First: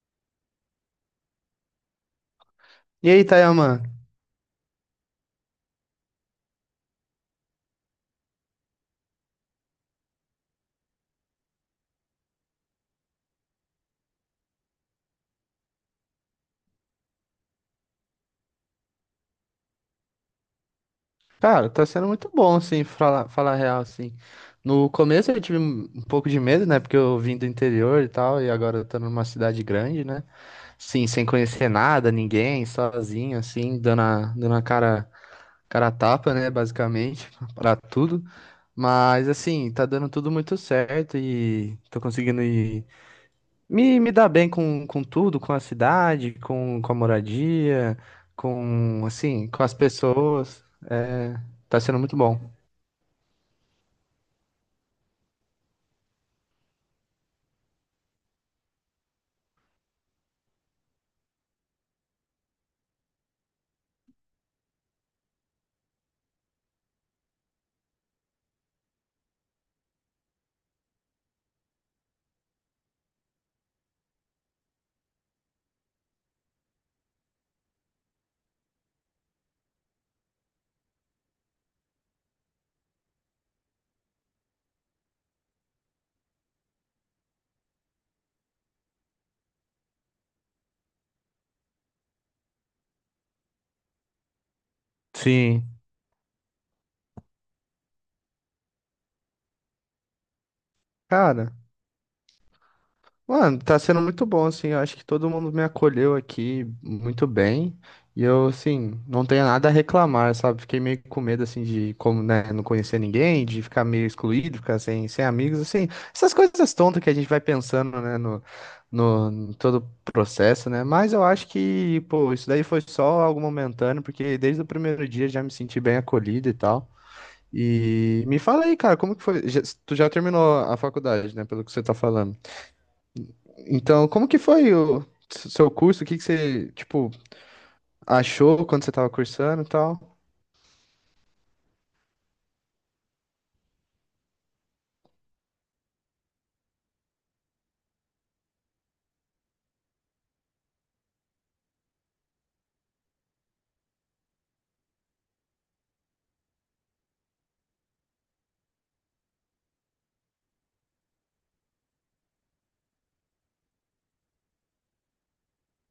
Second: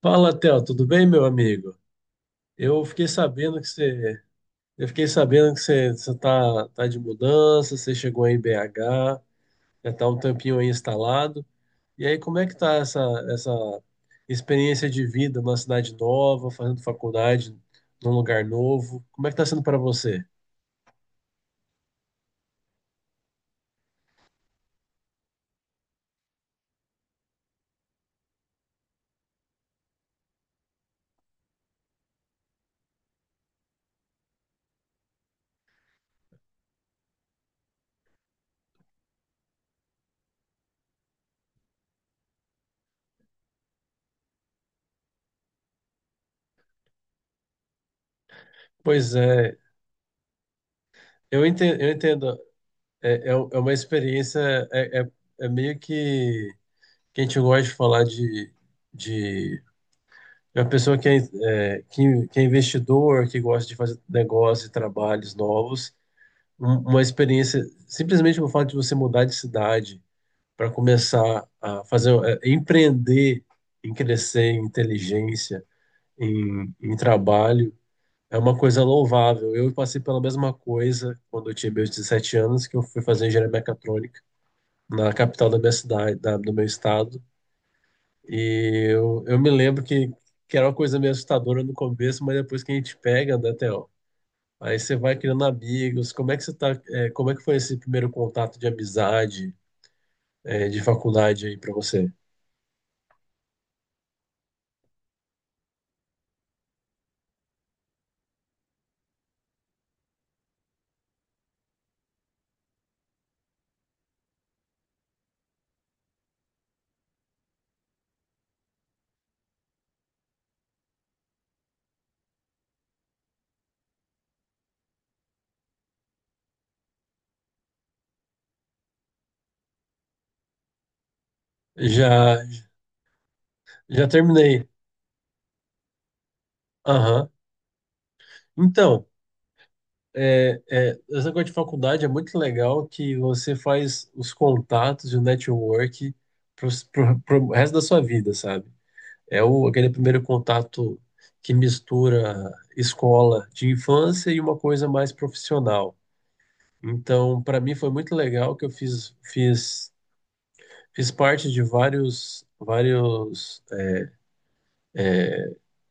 Fala, Theo, tudo bem, meu amigo? Eu fiquei E aí, sabendo que Tayaman? você, eu fiquei sabendo que você tá de mudança, você chegou aí em BH, já tá um tempinho aí instalado. E aí, como é que tá essa experiência de vida numa cidade nova, fazendo faculdade num lugar novo? Como é que tá sendo para você? Cara, tá sendo muito bom, assim, falar real, assim. No começo eu tive um pouco de medo, né? Porque eu vim do interior e tal, e agora eu tô numa cidade grande, né? Sim, sem conhecer nada, ninguém, sozinho, assim, dando a cara, cara a tapa, né? Basicamente, pra tudo. Mas, assim, tá dando tudo muito certo e tô conseguindo ir. Me dá bem com tudo, com a cidade, com a moradia, com, Pois assim, é, com as pessoas. É, tá eu sendo muito entendo. bom. É uma experiência, é, é, é meio que a gente gosta de falar de A pessoa que é, é, que é investidor, que gosta de fazer negócios e trabalhos novos, uma experiência, simplesmente o fato de você mudar de cidade para começar a fazer, empreender em crescer, em inteligência, em, em trabalho, é uma coisa louvável. Eu passei pela mesma coisa quando eu tinha meus 17 anos, que eu fui fazer engenharia mecatrônica na capital da minha cidade, do meu estado. E eu me lembro que era uma coisa meio assustadora no começo, mas depois que a gente pega, né, Theo? Aí você vai criando Sim. amigos. Como é que você tá, é, como é que foi esse primeiro contato de amizade, é, de faculdade Cara, aí pra você? Mano, tá sendo muito bom, assim. Eu acho que todo mundo me acolheu aqui muito bem. E eu, assim, não tenho nada a reclamar, sabe? Fiquei meio com medo, assim, de como, né, não conhecer ninguém, de ficar meio excluído, ficar sem amigos, assim. Essas coisas tontas que a gente vai pensando, né, no, no, em todo o processo, né? Mas eu acho que, pô, isso daí foi só algo momentâneo, porque desde o primeiro dia já me senti bem acolhido e tal. E me fala aí, cara, como que foi? Tu já terminou a faculdade, né? Pelo que você tá Já, falando. já Então, como que terminei. foi o seu curso? O que você, tipo, Aham. achou quando você Então, estava cursando e tal? Essa coisa de faculdade é muito legal que você faz os contatos e o network pro resto da sua vida, sabe? Aquele primeiro contato que mistura escola de infância e uma coisa mais profissional. Então, para mim foi muito legal que eu fiz parte de vários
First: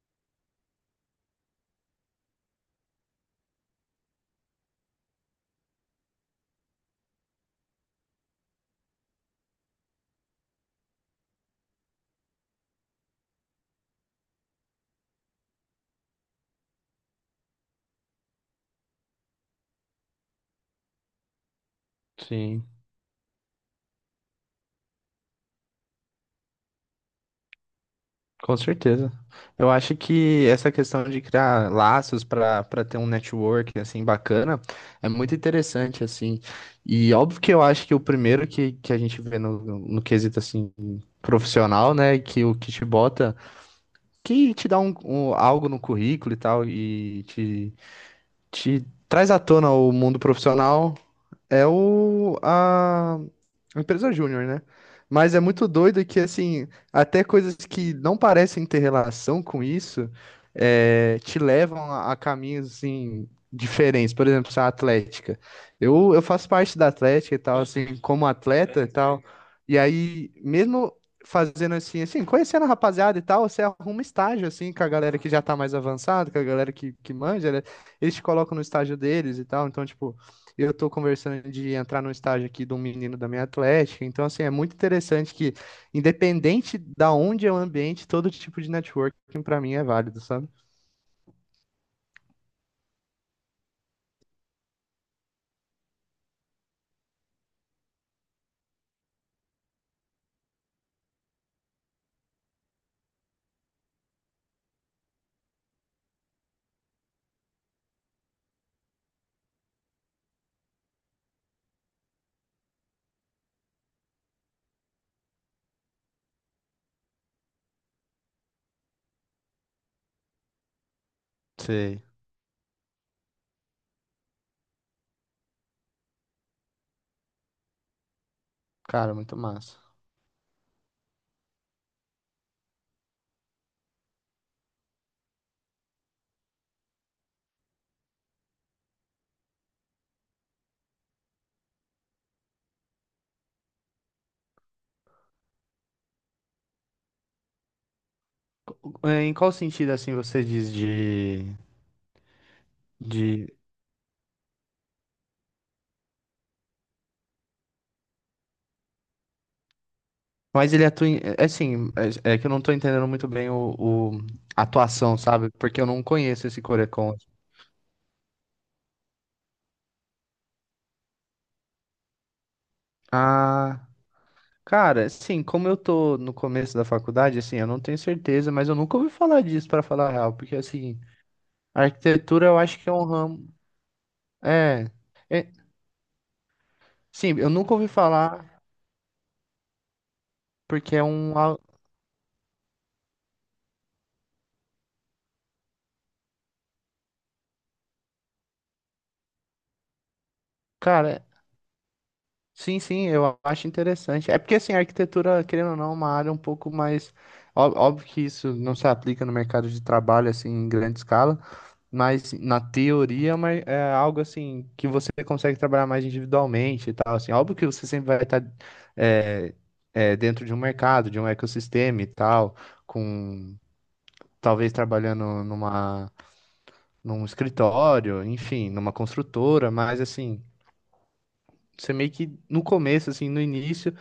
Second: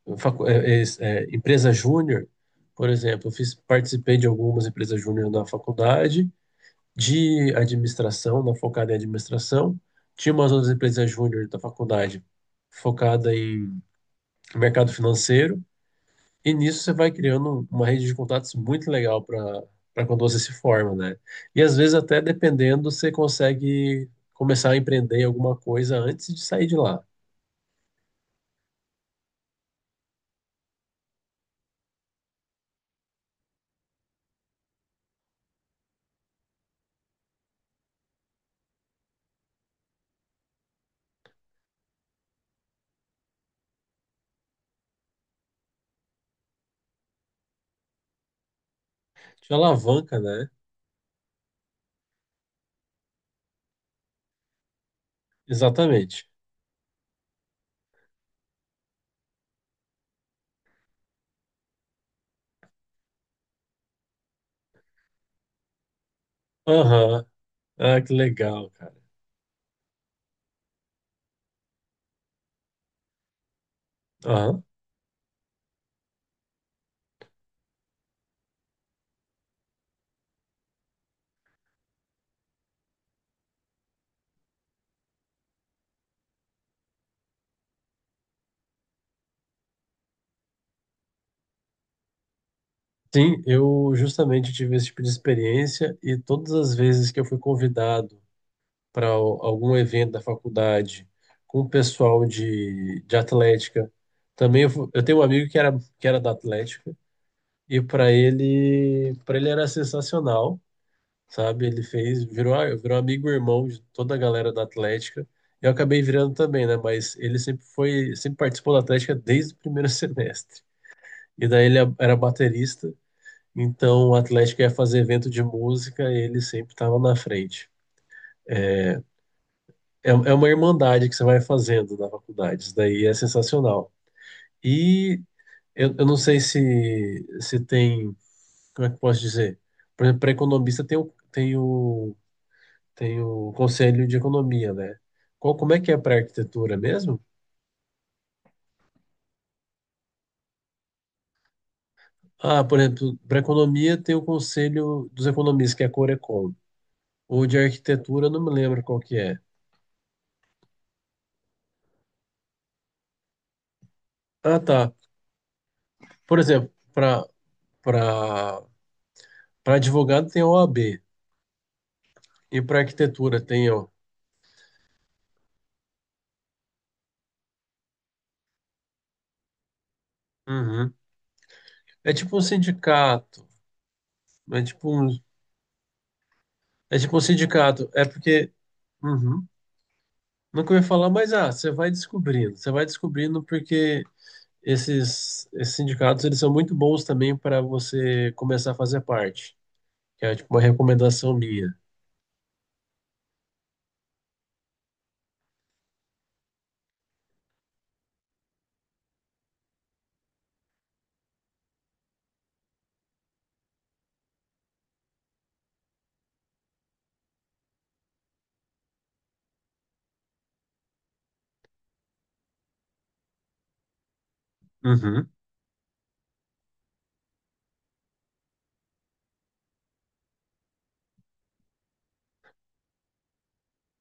empresa júnior, por exemplo, eu fiz, participei de algumas empresas júnior na faculdade, de administração, na focada em administração, tinha umas outras empresas júnior da faculdade focada em mercado financeiro. E nisso você vai criando uma rede de contatos muito legal para quando você se forma, né? E às vezes até Sim, dependendo, você consegue começar a empreender em alguma coisa antes de sair de lá. com certeza. Eu acho que essa questão de criar laços para ter um network assim bacana é muito interessante assim. E óbvio que eu acho que o primeiro que a gente vê no quesito assim profissional, né, que o que te bota, que te dá algo no currículo e tal e te traz à Te tona o alavanca, mundo né? profissional. É a empresa júnior, né? Mas é muito doido que, Exatamente. assim, até coisas que não parecem ter relação com isso, te levam a caminhos, assim, diferentes. Por exemplo, a atlética. Eu faço parte da Aham. atlética e tal, assim, Ah, que como legal, atleta e cara. tal. E aí, mesmo fazendo assim, conhecendo a rapaziada e tal, você arruma estágio, Aham. assim, com a galera que já tá mais avançada, com a galera que manja, né? Eles te colocam no estágio deles e tal. Então, tipo. Eu estou conversando de entrar no estágio aqui de um menino da minha atlética, então assim, é muito interessante que, independente da onde é o ambiente, todo tipo de networking para mim é válido, sabe? Sim, eu justamente tive esse tipo de experiência e todas as vezes que eu fui convidado para algum evento da faculdade com o pessoal de atlética, também eu tenho um amigo que era da atlética. E para ele era sensacional, sabe? Ele fez, virou amigo e irmão de toda a galera da Atlética. Eu acabei virando também, né? Mas ele sempre foi, sempre participou da Atlética desde o primeiro semestre. E daí ele Sei. era baterista, então a Atlética ia fazer evento de música e ele sempre estava na frente. Cara, muito massa. É, é uma irmandade que você vai fazendo na faculdade, isso daí é sensacional. E eu não sei se tem como é que eu posso dizer? Por exemplo, para economista tem o Conselho de Economia, né? Qual, como é que é para arquitetura mesmo? É, em qual sentido, assim, você diz Ah, por exemplo, para de... economia tem o Conselho dos Economistas, que é a Corecon. Ou de arquitetura, eu não me lembro qual que é. Mas ele atua em... É assim, é que eu não tô entendendo muito bem Ah, a tá. atuação, sabe? Porque eu não Por conheço esse exemplo, Corecon. Para para advogado tem a OAB e para arquitetura tem Ah, o. cara, sim, como eu tô no começo da faculdade, assim, eu não tenho certeza, mas eu nunca ouvi falar disso, pra falar a real, porque, Uhum. assim, a É tipo um arquitetura eu acho que é um sindicato, ramo. é É, tipo um, é, é tipo um sim, eu nunca ouvi sindicato, é porque falar, Uhum. Nunca ouvi porque é falar, mas um. ah, você vai descobrindo. Você vai descobrindo porque esses sindicatos eles são muito bons também para você começar a fazer parte, que é tipo uma Cara, recomendação minha. sim, eu acho interessante. É porque, assim, a arquitetura, querendo ou não, é uma área um pouco mais. Óbvio que isso não se aplica no mercado de trabalho, assim, em grande escala. Mas na teoria, mas é algo assim que você consegue trabalhar mais individualmente e tal, assim. Óbvio que você sempre vai estar, é, dentro de um mercado, de um ecossistema e tal, com talvez Uhum, trabalhando num escritório, enfim, numa construtora, mas assim, você meio que no começo, assim, no início,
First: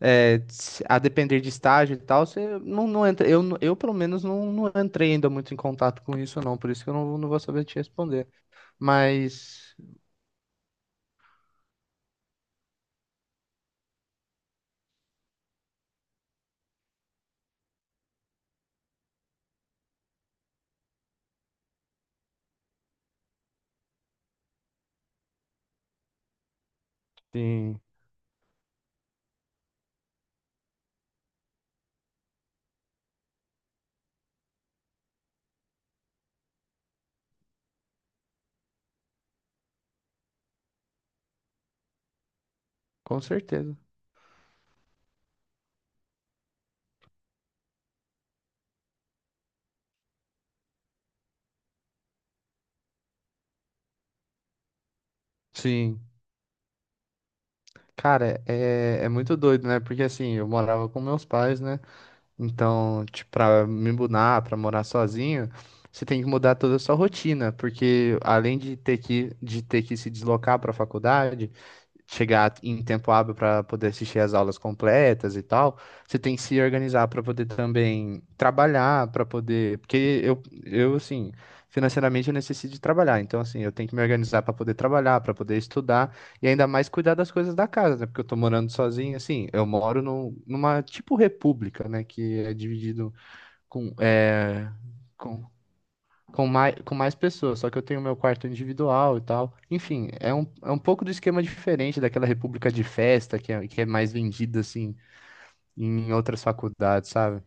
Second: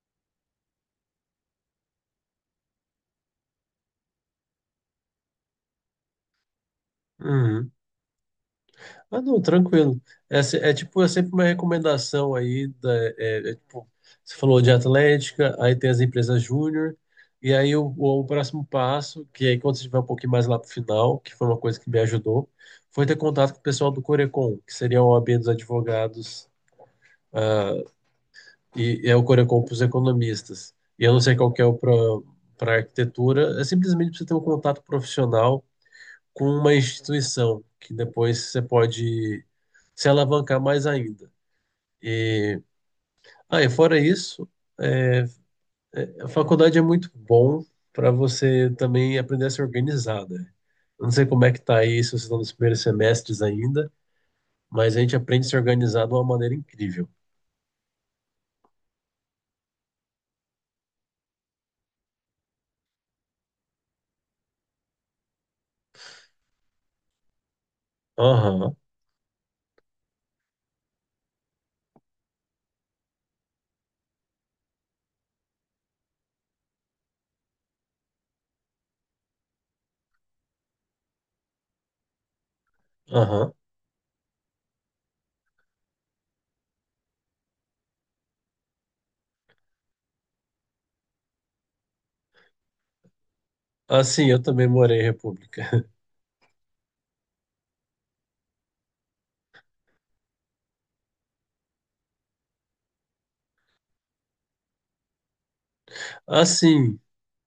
a depender de estágio e tal, você não entra. Eu pelo menos não entrei ainda muito em contato com isso, não, por isso que eu não vou saber uhum. te responder. Ah, não, Mas. tranquilo. É, se- é tipo, é sempre uma recomendação aí é, é, tipo, você falou de Atlética, aí tem as empresas júnior, e aí próximo passo, que aí quando você estiver um pouquinho mais lá pro final, que foi uma coisa que me ajudou, foi ter contato com o pessoal do Corecon, que seria a OAB dos advogados. Ah, Sim, e é o Corecon para os economistas. E eu não sei qual que é o para arquitetura, é simplesmente você ter um contato profissional com uma instituição, que depois você pode se alavancar mais ainda. E, com ah, e certeza. fora isso, é, a faculdade é muito bom para você também aprender a se organizar, né? Eu não sei como é que tá aí, se vocês estão nos primeiros semestres ainda, mas a gente aprende a se Sim. organizar de uma maneira incrível. Cara, é muito doido, né? Porque assim, eu morava com meus pais, né? Então, tipo, pra me mudar, pra morar sozinho, você tem que mudar toda a sua rotina, porque além de Aham, ter de ter que se deslocar pra faculdade, chegar em tempo hábil para poder assistir às aulas completas e tal, você tem que se organizar para poder também trabalhar, para poder, porque eu assim, financeiramente eu necessito de trabalhar, então aham. assim, eu tenho que me organizar para poder trabalhar, para poder estudar. E ainda mais cuidar das coisas da casa, né? Porque eu tô morando sozinho, assim, eu moro numa tipo república, né? Que é dividido com, Assim, eu também é, morei em com, República. Com mais pessoas, só que eu tenho meu quarto individual e tal. Enfim, é é um pouco do esquema diferente daquela república de festa que é mais vendida, assim, em outras Assim, faculdades, sabe?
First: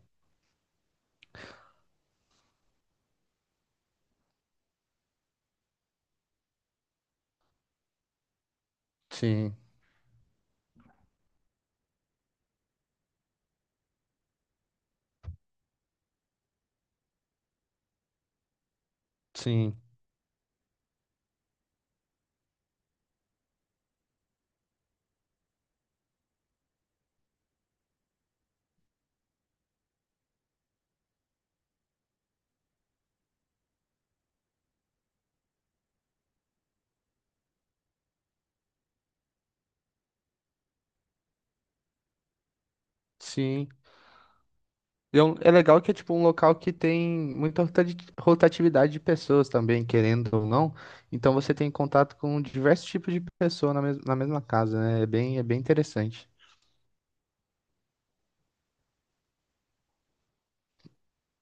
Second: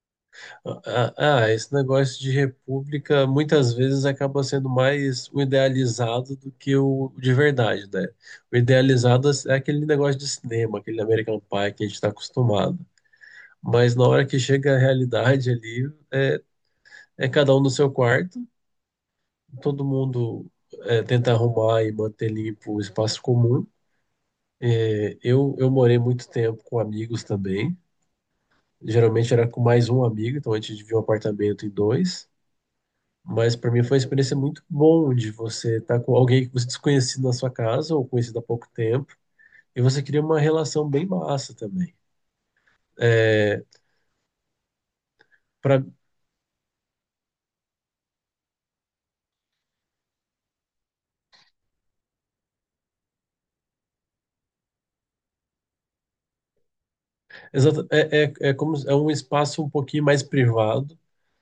ah, ah, esse negócio de república muitas vezes acaba sendo mais o idealizado do que o de verdade, né? O idealizado é Sim, aquele negócio de cinema, aquele American Pie que a gente está acostumado. Mas na hora que chega a realidade ali, é, é cada um no seu quarto, sim, todo mundo é, tenta arrumar e manter limpo o espaço comum. É, eu morei muito tempo com amigos também. Geralmente era com mais um amigo, então a gente dividia um apartamento em dois. Mas para mim foi uma experiência muito bom de você estar com alguém que você desconhecido na sua casa ou conhecido há pouco tempo e você cria uma relação bem massa também. É, sim. E é legal pra, que é tipo um local que tem muita rotatividade de pessoas também, querendo ou não. Então você tem contato com diversos tipos de pessoas na mesma casa, né? É bem interessante. exato, é como é um espaço um pouquinho mais privado,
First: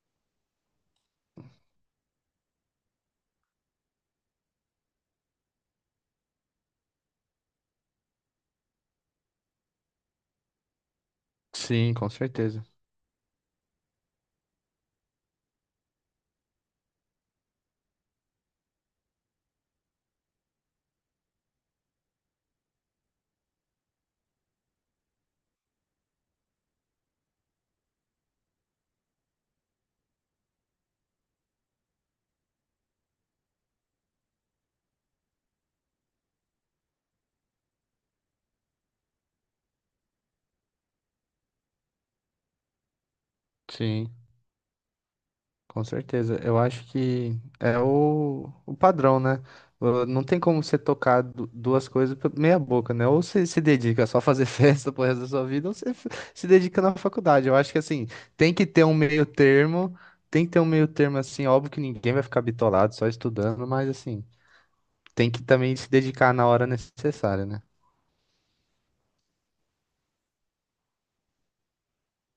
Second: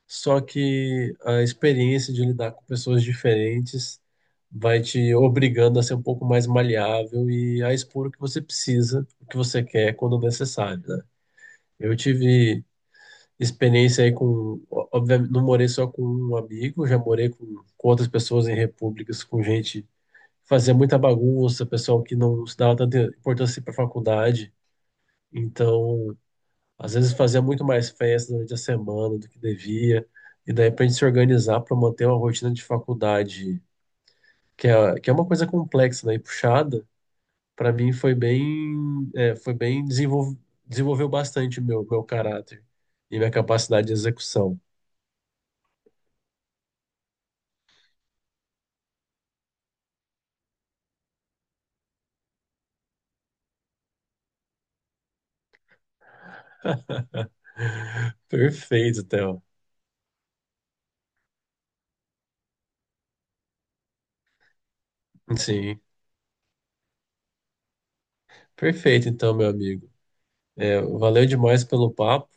só que a experiência de lidar com pessoas diferentes vai te obrigando a ser um pouco mais maleável e a expor o que você precisa, o que você quer quando necessário, né? Sim, Eu com certeza. tive experiência aí com. Ó, obviamente, não morei só com um amigo, já morei com outras pessoas em repúblicas, com gente que fazia muita bagunça, pessoal que não se dava tanta importância para faculdade. Então, às vezes fazia muito mais festa durante a semana do que devia. E daí, para a gente se organizar para manter uma rotina de faculdade, que é uma coisa complexa, né, e puxada, para mim foi bem, é, foi bem desenvolveu bastante o meu caráter e minha capacidade de Sim. execução. Com certeza. Eu acho que é o padrão, né? Não tem como você tocar duas coisas meia boca, né? Ou você se dedica só a fazer festa pro resto da sua vida, ou você se dedica na faculdade. Eu acho que assim, tem que ter um Perfeito, meio Theo. termo, tem que ter um meio termo assim, óbvio que ninguém vai ficar bitolado só estudando, mas assim, tem que também Sim, se dedicar na hora necessária, né? perfeito, então, meu amigo. É, valeu demais pelo papo.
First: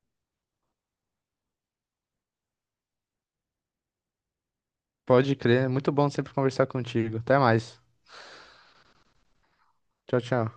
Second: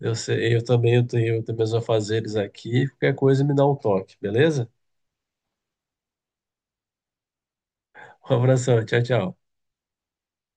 Eu sei, eu também tenho meus afazeres aqui. Qualquer coisa me dá um toque, beleza? Pode crer, é muito bom sempre conversar contigo. Até mais. Um abração, tchau, tchau. Tchau, tchau.